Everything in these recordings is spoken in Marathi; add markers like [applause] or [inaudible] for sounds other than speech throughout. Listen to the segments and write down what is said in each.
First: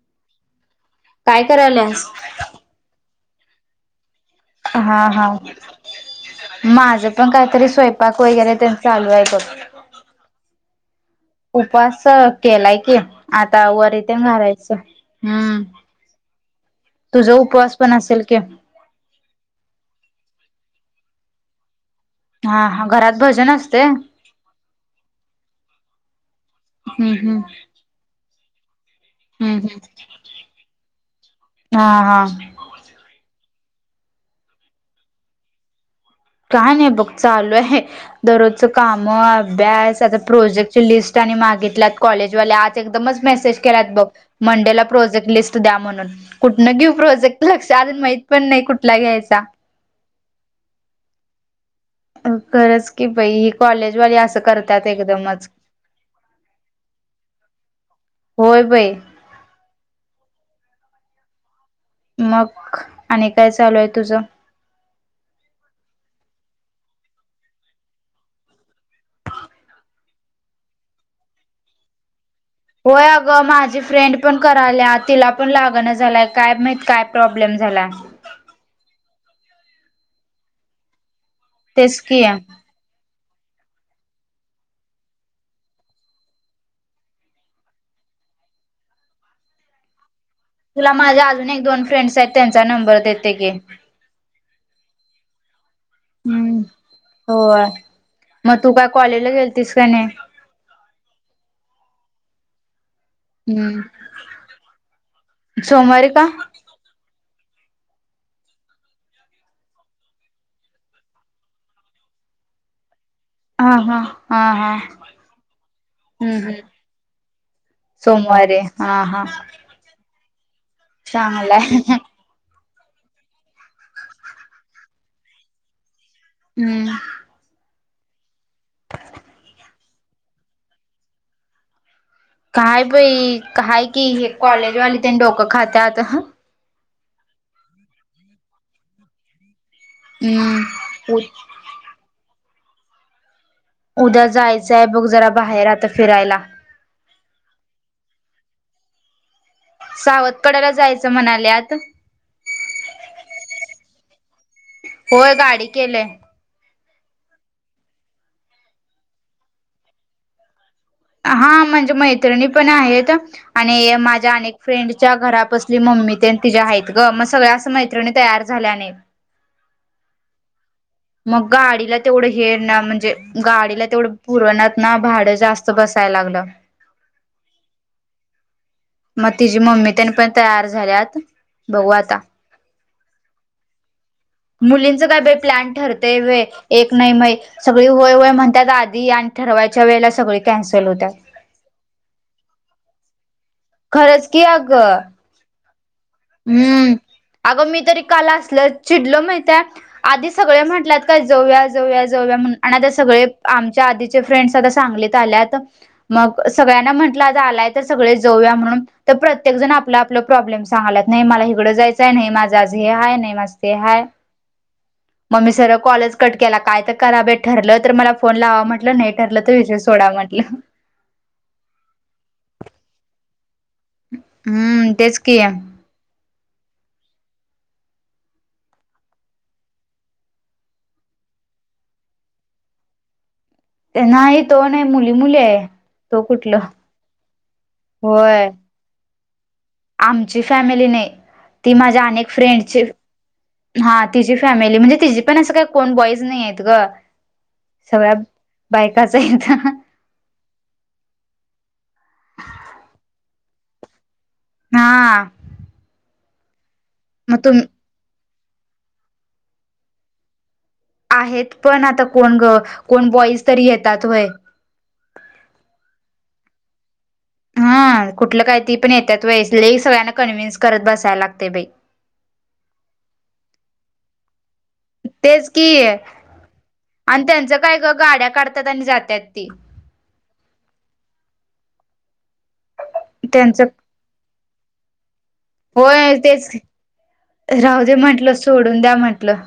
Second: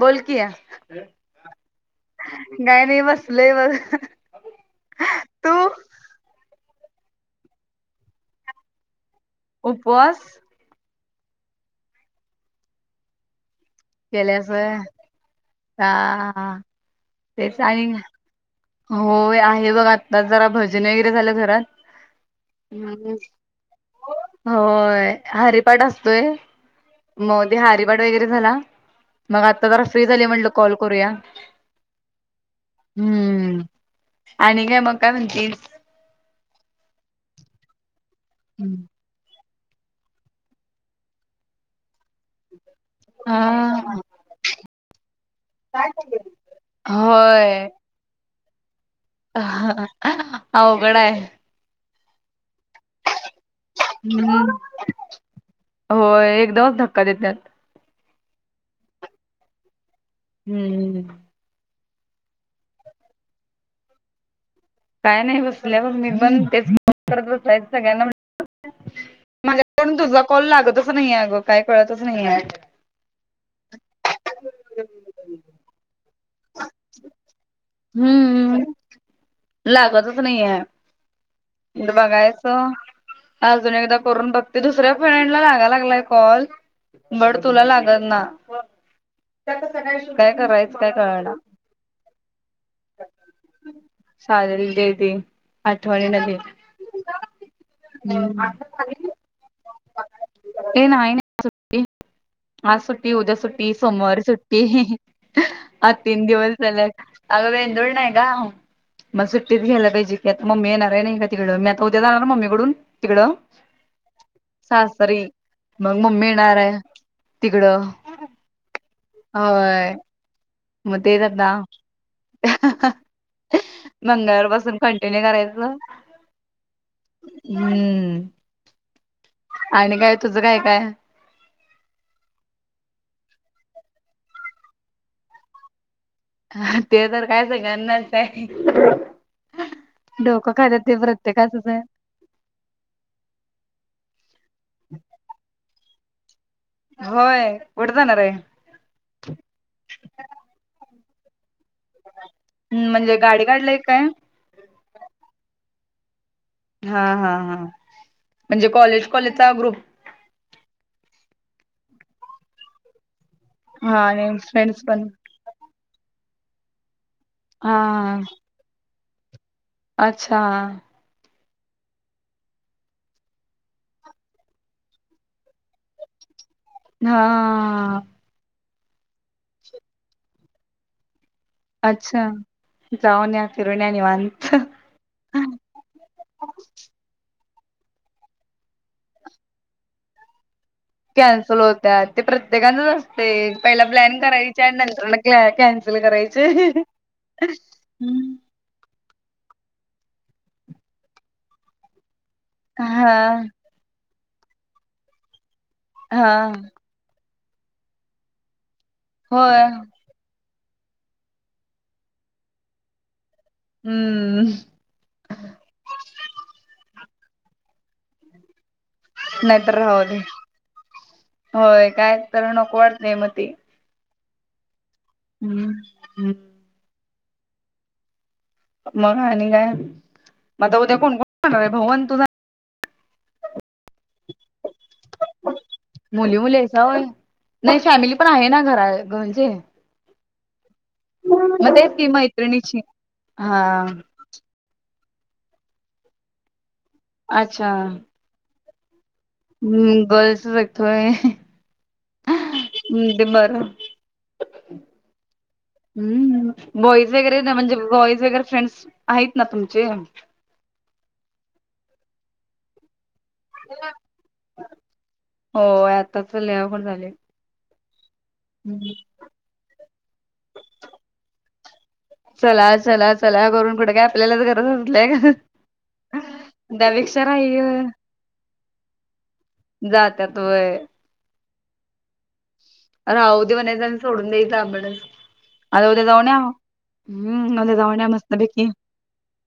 बोल की, काय नाय बसलोय बघ. हा हा, तू माझं पण काहीतरी स्वयंपाक वैगैरे तेन चालू आहे बघ. उपवास? उपवास केलाय की आता वरी ते केल्यास व्हय मारायचं. हम, हा तुझ उपवास पण असेल कि? हो आहे बघ आता जरा भजन वगैरे झालेत घरात. हा हा, हम्म घरात भजन असते? होय. हरिपाठ असतोय हम्म मग ते हरिपाठ वगैरे झाला. मग हम्म आता हम्म. जरा फ्री झाली म्हटलं कॉल करूया. हा हा हम्म. आणि काय मग काय म्हणतीस? काय नाही बघ, चालू आहे दररोजचं काम. म अभ्यास आता प्रोजेक्टची लिस्ट आणि मागितल्या कॉलेजवाल्या आज. एकदमच मेसेज केल्यात हा बघ मंडेला प्रोजेक्ट लिस्ट द्या म्हणून कुठनं घेऊ प्रोजेक्ट लक्ष अजून माहित पण नाही कुठ हा हा अवघड आहे. खरंच की बाई. कॉलेजवाली असं हम्म करत्यात एकदमच. होय एकदमच धक्का देतात होय बाई. हम्मम. मग, आणि काय चालू आहे तुझं? काय नाही बसल्या बघ मी पण तेच फोन करत बसायचं सगळ्यांना माझ्याकडून तुझा कॉल लागतच नाहीये, आगं काय कळतच नाही आहे. होय अगं, माझी फ्रेंड पण करायल्या तिला पण लागना झालाय. काय माहित काय प्रॉब्लेम झालाय. हम्म. लागतच नाहीये, कुठ तेच की बघायचं? अजून एकदा करून बघते दुसऱ्या फ्रेंडला लागाय लागलाय कॉल. बड तुला लागत ना? काय करायचं? काय तुला माझ्या कळना अजून एक दोन फ्रेंड्स आहेत त्यांचा नंबर देते की. चालेल दे दे आठवणीन दे. हम्म होय. मग तू काय कॉलेजला गेलतीस का नाही? ए नाही सुट्टी. आज सुट्टी, उद्या सुट्टी, हम्म सोमवारी सुट्टी आज सोमवारी का तीन दिवस सलग अगं वेंडोर नाही का? मग सुट्टीच घ्यायला पाहिजे की आता मम्मी येणार नाही का? इकडं तिकडं मी आता उद्या जाणार मम्मीकडून तिकडं. हा हा सासरी मग मम्मी हम्म. येणार आहे तिकडं सोमवारी हा हा. होय मग तेच आता. चांगलाय मंगळवार पासून कंटिन्यू करायचं. हम्म. हम्म. आणि काय तुझं काय काय? काय बाई, काय की कॉलेजवाली ते डोकं खातत. ह, ते तर काय सगळ्यानाच आहे? डोकं खायात ते हम्म प्रत्येकाचंच आहे. उद्या जायचंय बघ जरा बाहेर आता फिरायला. होय! कुठ जाणाऱय? सावत कडाला जायचं म्हणाल्यात. हम्, म्हणजे गाडी काढलाय काय? होय, गाडी केलेय. हा हा हा, म्हणजे कॉलेज -कॉलेज चा ग्रुप. हा म्हणजे, मैत्रिणी पण आहेत आणि हा आणि माझ्या अनेक फ्रेंड्स पण फ्रेंडच्या घरापसून त मम्मी ते तिच्या आहेत ग, मग सगळ्या असं हा मैत्रिणी तयार झाल्याने अच्छा! मग गाडीला तेवढं हे ना म्हणजे, गाडीला तेवढं पुरणात ना भाडं जास्त बसाय लागलं. हा.... मग तिची मम्मी त्यांनी पण तयार झाल्यात. बघू आता अच्छा! जाऊ न या फिरून या निवांत. मुलींच काय बाई प्लॅन ठरते व्हय, एक नाय माहीत. सगळी व्हय व्हय म्हणतात आधी आणि ठरवायच्या वेळेला सगळी कॅन्सल होत्या. कॅन्सल होत्या, प्रत्येका असतेय पहिला प्लॅन खरंच की करायचा आणि अगं नंतर लगेच क [unintelligible] य कॅन्सल करायच. हम्म, अग मी तरी काला असल चिडलो माहितय, आधी सगळे म्हटलात काय जाऊया, जाऊया, जाऊया, म्हणून आणि आता सगळे हा आम ह्याच्या आधीच्या फ्रेंड्स सगळ्यात सांगलीत आल्यात, हा मग सगळ्यांना म्हण आलाय सगळे जाऊया म्हणून, तर प्रत्येक होय जण आपल -आपल प्रॉब्लेम सांगलायत. नाही मला हकडं जायचं, नाही माझं आज हे हाय, नाही माझं ते हाय. हम्म मग मी सरळ कॉलच कट केला, काय तर करा बेत ठरलं तर मला फोन लावा म्हटलं नाही ठरलं तर नाहीतर विषय राव सोडा दे, म्हटलं. होय काय तर नको वाटतय मग ते. हम्म, तेच. की हम्म हम्म, मग आणि काय? म आता उद्या कोण कोण होणार आहे भाऊ तू जाणार नाही तो नाही मुली -मुली आहे, तो मुली मुली कुठलं? आहेसा होय नाही फॅमिली पण होय आहे ना घरा- घरचे. आमची फॅमिली नाही, ती तेच माझ्या की अनेक मैत्रिणीची फ्रेंडची, हा. तिची फॅमिली म्हणजे तिची पण असं काही कोण बॉईज नाही आहेत ग. अच्छा! सगळ्या बायकाच येत. हम्म गर्ल्स [unintelligible] सगतोय ते बर. हा. हम्म, बॉईज मग वगैरे तुम म्हणजे बॉईज वगैरे फ्रेंड्स आहेत ना तुमचे? आहेत पण आता कोण ग कोण बॉईज तरी येतात व्हय. हो आताच लई अवघड झाले. हा कुठलं काही ती पण येतात व्हय, लय सगळ्यांना कन्व्हिन्स कराव बसायला लागते बाई. चला चला चला करून कुठं काय आपल्यालाच गरज. असल्या का तेच की आणि त्यापेक्षा त्यांचं राही काय ग गाड्या काढतात आणि जात्यात ते. जात्यात वय. राहू दे त्यांचं म्हणाय सोडून द्याच अबडस. होय तेच कि उद्या राहू दे जाऊन या म्हंटल मस्तपैकी सोडून द्या म्हंटलं.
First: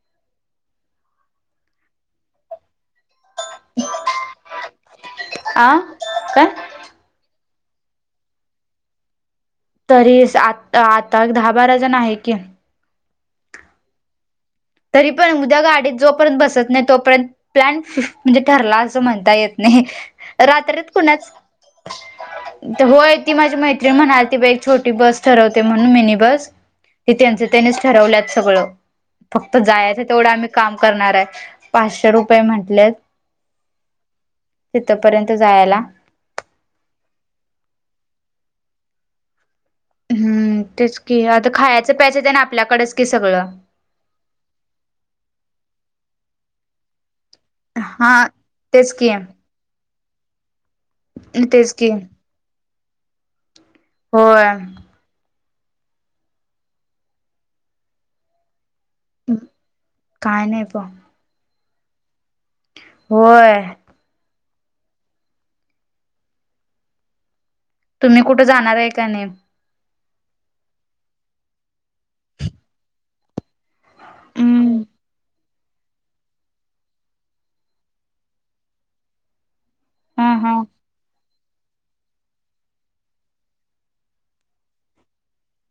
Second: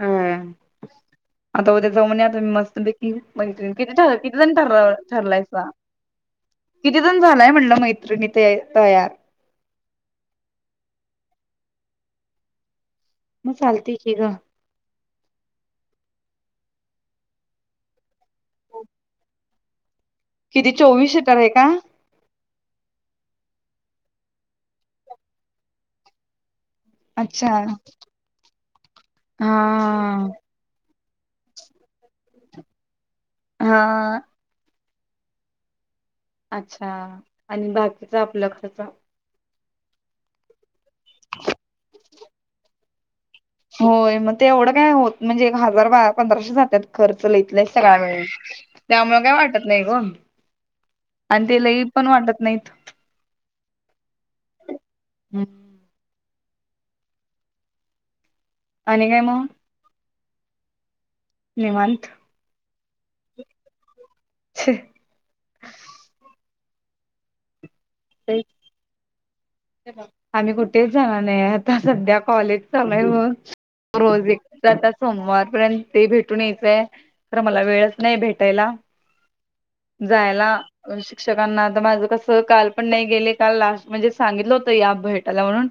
हम्म आता उद्या जाऊ आ मी मस्त पैकी बघित किती छान किती जण ठरवला. आ काय? दोन जनी हाय म्हटलं मैत्रिणी तयार. तरी आ आता दहा बारा जण आहे की. मग चालत की ग. तरी पण उद्या गाडीत जोपर्यंत बसत नाही तोपर्यंत प्लॅन म्हणजे ठरला असं म्हणता येत नाही. किती रात्रीत चोवीस सीटर आहे का? कुणाच--टिन टिन होय ती माझी मैत्री म्हणाली ती बा एक छोटी बस ठरवते म्हणून मिनी बस ते त्यांचं अच्छा त्यानीच ठरवलंत सगळं. हा फक्त जायचं तेवढं आम्ही काम करणार आहे पाचशे रुपये म्हटलेत. हा. तिथपर्यंत जायला. अच्छा आणि बाकीच आपला खर्च. हम्म तेच कि आता खायचं प्याजच आहे त्यान आपल्याकडेच कि सगळं. होय मग ते एवढं काय होत म्हणजे हजार पंधराशे जातात खर्च लईत लई. हा तेच की त्यामुळे काय वाटत नाही ग. आणि ते तेच लई की पण वाटत नाहीत. होय. हम्म. आणि काय मग काय नाही पण. निवांत. होय. हि तुम्ही कुठे जाणार आहे का नाही आम्ही कुठेच जाणार नाही आता सध्या कॉलेज चालू म्हणून रोज एक हम्म आता सोमवारपर्यंत ते भेटून यायचंय तर मला वेळच नाही भेटायला हा हा जायला शिक्षकांना आता माझं कसं काल पण नाही गेले काल लास्ट म्हणजे सांगितलं होत या भेटाला म्हणून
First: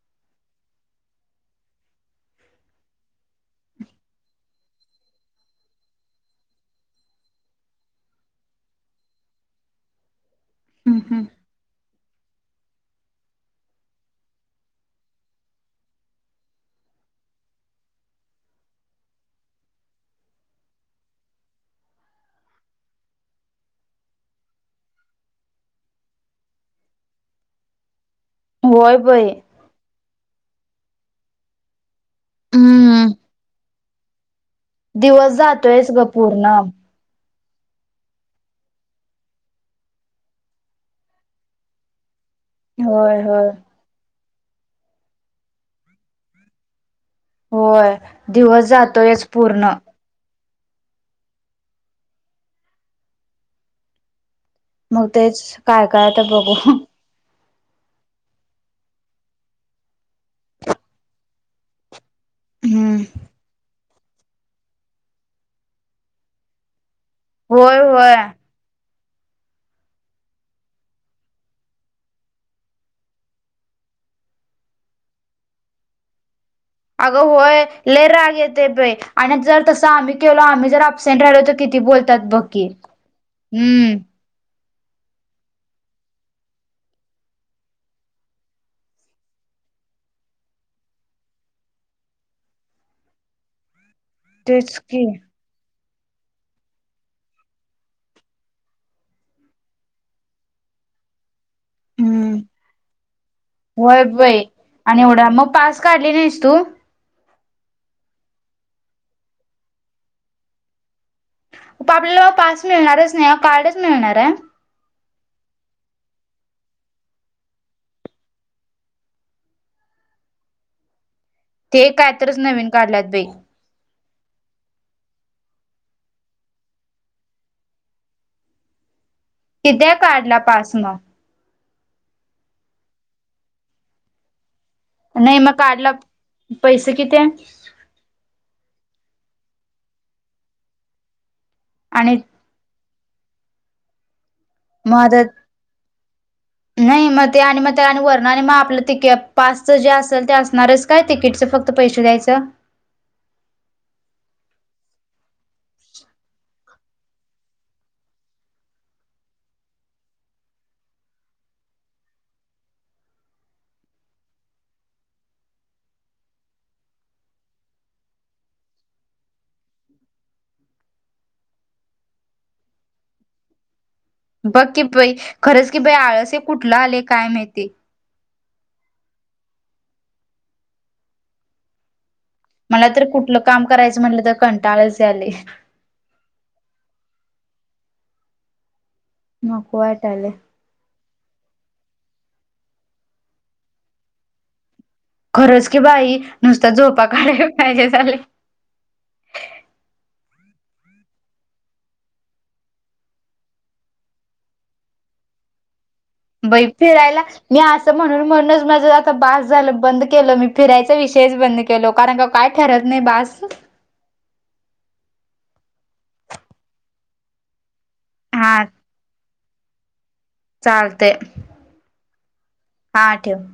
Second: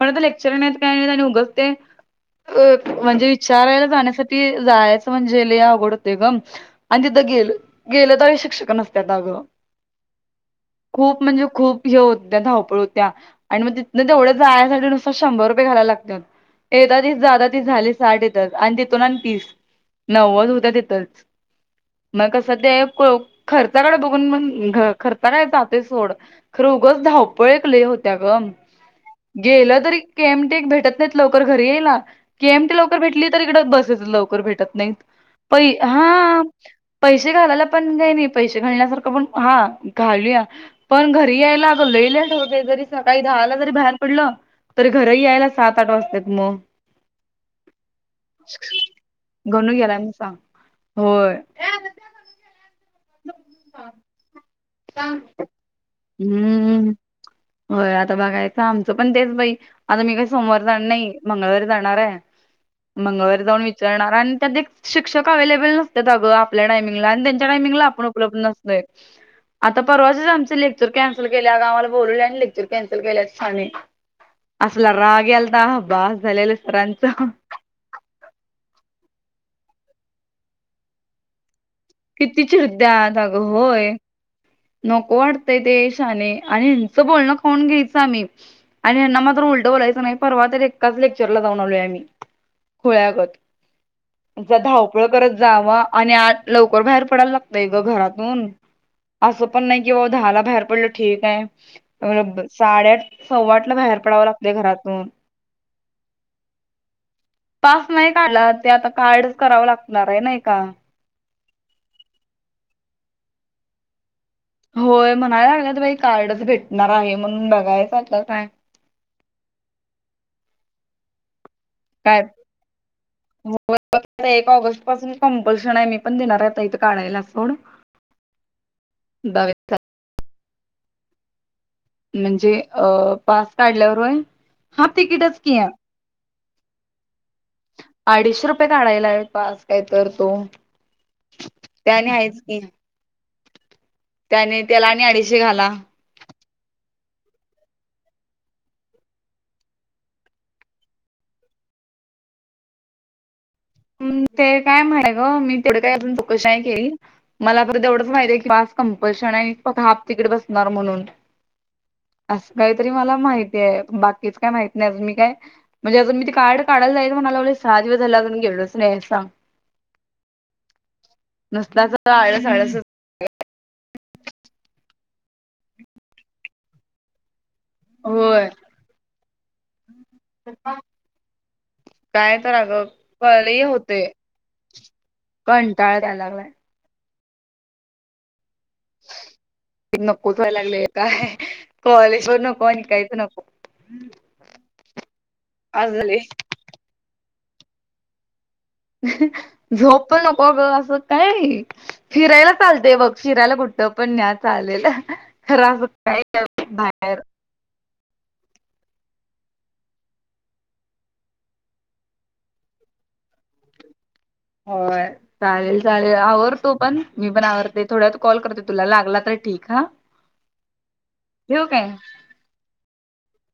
पण आ लेक्चर नाही काय नाही आणि उगचते साग अ म्हणजे विचारायला जाण्यासाठी जायचं म्हणजे लय आवडते ग ह आणि तिथं गेल गेलं तर शिक्षक नसत दहाव्या हम्म खूप हम्म म्हणजे खूप हे होते धावपळ होते त्या आणि मग तिथनं तेवढ्या जाण्यासाठी नुसत शंभर रुपये घायला लागत्यात त्या एदा तीस जादा तीस झाली साडे तर आणि तिथून आणि पीस नव्वद होत्या देतच मग कसं ते खर्चाकडे बघून मण खर्चा काय हते सोड खर खोगच धवपळ प्ले होत्या ग. होय बाई गेलं तरी के एम टी एक भेटत नाहीत. लवकर घरी यायला. के एम टी लवकर हम्म भेटली. तर, इकडं बसेस लवकर भेटत नाहीत. दिवस पै जातोयच ग हा पूर्ण पैसे घालायला पण काय नाही. पैसे घालण्यासारखं पण हा घालूया. पण घरी यायला आग लई लेट हो तय. जरी होय सकाळी होय दहाला जरी बाहेर पडलं, तरी घरही यायला सात आठ वाजतात मग. होय दिवस जातोयच पूर्ण. आलाय म्हणून सांग. होय. [unintelligible] मग तेच काय काय तर बघू. हम्म होय. आता बघायचं आमचं पण तेच बाई आता मी काही सोमवार जाणार नाही. मंगळवारी जाणार आहे. हम्म मंगळवारी जाऊन विचारणार. आणि त्यात एक शिक्षक अवेलेबल नसत्यात अगं, आपल्या टायमिंगला आणि त्या टायमिंग होय ला आपण होय उपलब्ध नसतोय. आता परवाशेच आमचे लेक्चर कॅन्सल केल्या. अगं आम्हाला बोलवल्या आणि लेक्चर कॅन्सल केल्या अगं शहाणे. असला राग यालता बास झालेल अगं होय. लय राग येते बाई, आणि जर तस आम्ही केलो आम्ही जर अप सेंट राहिलो तर किती बोलतात बघ किती की, चिडत्यात अगं होय. हम्म. नको वाटतंय ते शहाने. आणि ह्याचं बोलणं खाऊन घ्यायच आम्ही. आणि यांना मात्र उलटं बोलायचं नाही. परवा तर एकाच लेक्चर ला जाऊन आलोय आम्ही. होय अगंत. तेच की धावपळ करत जावा आणि आज लवकर बाहेर पडायला लागतय ग घरातून. असं पण नाही. की बाबा दहाला बाहेर पडलं ठीक आहे. अ हम्म ब साडेआठ, सव्वाआठ ला बाहेर होय पडायला बाई लागतय आणि घरातून. एवढा मग पास काढली नाहीस तू पास नाही काढला. ते आता कार्डच करावं लागणार आहे नाही का. आपल्याला पास मिळणारच नाही कार्डच मिळणार आहे. होय. म्हणायला लागल्यात बाई कार्डच भेटणार आहे. म्हणून बघायचं आता काय. ते कायतरच नवीन काढल्यात बाई. व फक्त एक ऑगस्ट पासून कंपल्शन आहे. मी पण देणार आहे इथं काढायला सोड. बावीस कीदया काढला पास मग म्हणजे अ पास काढल्यावर होय. हा नाही. तिकीटच मग की काढला. पैसे किती आहे? अडीचशे रुपये काढायला आहेत पास काय तर तो. ते आणि आहेच की. त्याने त्याला मग आणि आता अडीचशे घाला. नाही मग ते, आणि मग ते आणि वरण आणि मग आपलं ते पासच जे असेल ते असणारच काय तिकीटचं फक्त पैसे द्यायचं. हम ते काय माहित ग. मी तेवढं काय अजून चौकशी नाही केली. मला परत ते एवढंच माहिती आहे की. पास कंप्लशन आहे फक्त हाफ तिकीट बसणार म्हणून, असं काहीतरी मला माहिती आहे. बाकीच काय माहीत नाही. अजून मी काय म्हणजे अजून मी ते कार्ड काढायला जायचं म्हणायला लागलोय. सहा दिवस झाल अजून गेलोच नाही. न्याय सांग. नुसता असं आळस आळसच बघ की, पई खरंच की, बाई आळस हे कुठलं आले काय माहितीय. होय. काय तर अगं. मला तर कुठलं मला लई हे काम करायचं होतंय, म्हटलं तर कंटाळच आले कंटाळाच याय लागलाय. नको ते वाटाले नकोच व्हायलांगलेय. काय कॉलेज पण नको आणि काहीच नको. खरंच की असं बाई झालंय नुसत्या झोपा काढायला पाहिजे झालंय. झोप पण नको ग, असं काही फिरायला चालतेय बघ फिरायला कुठं पण न्या चालेलं खंर असं काय बई बाहेर फिरायला मी असं म्हणून म्हणूनच माझ आता बस झालं बंद केलं मी फिरायचा विषयच बंद के लो कारणं का काय ठरत नाही बासं होय चालेल चालेल आवर तू पण मी पण आवरते. थोड्यात कॉल करते हा तुला लागला तर ठीक हां. चालतयं! ठेवू, काय? हां ठेव.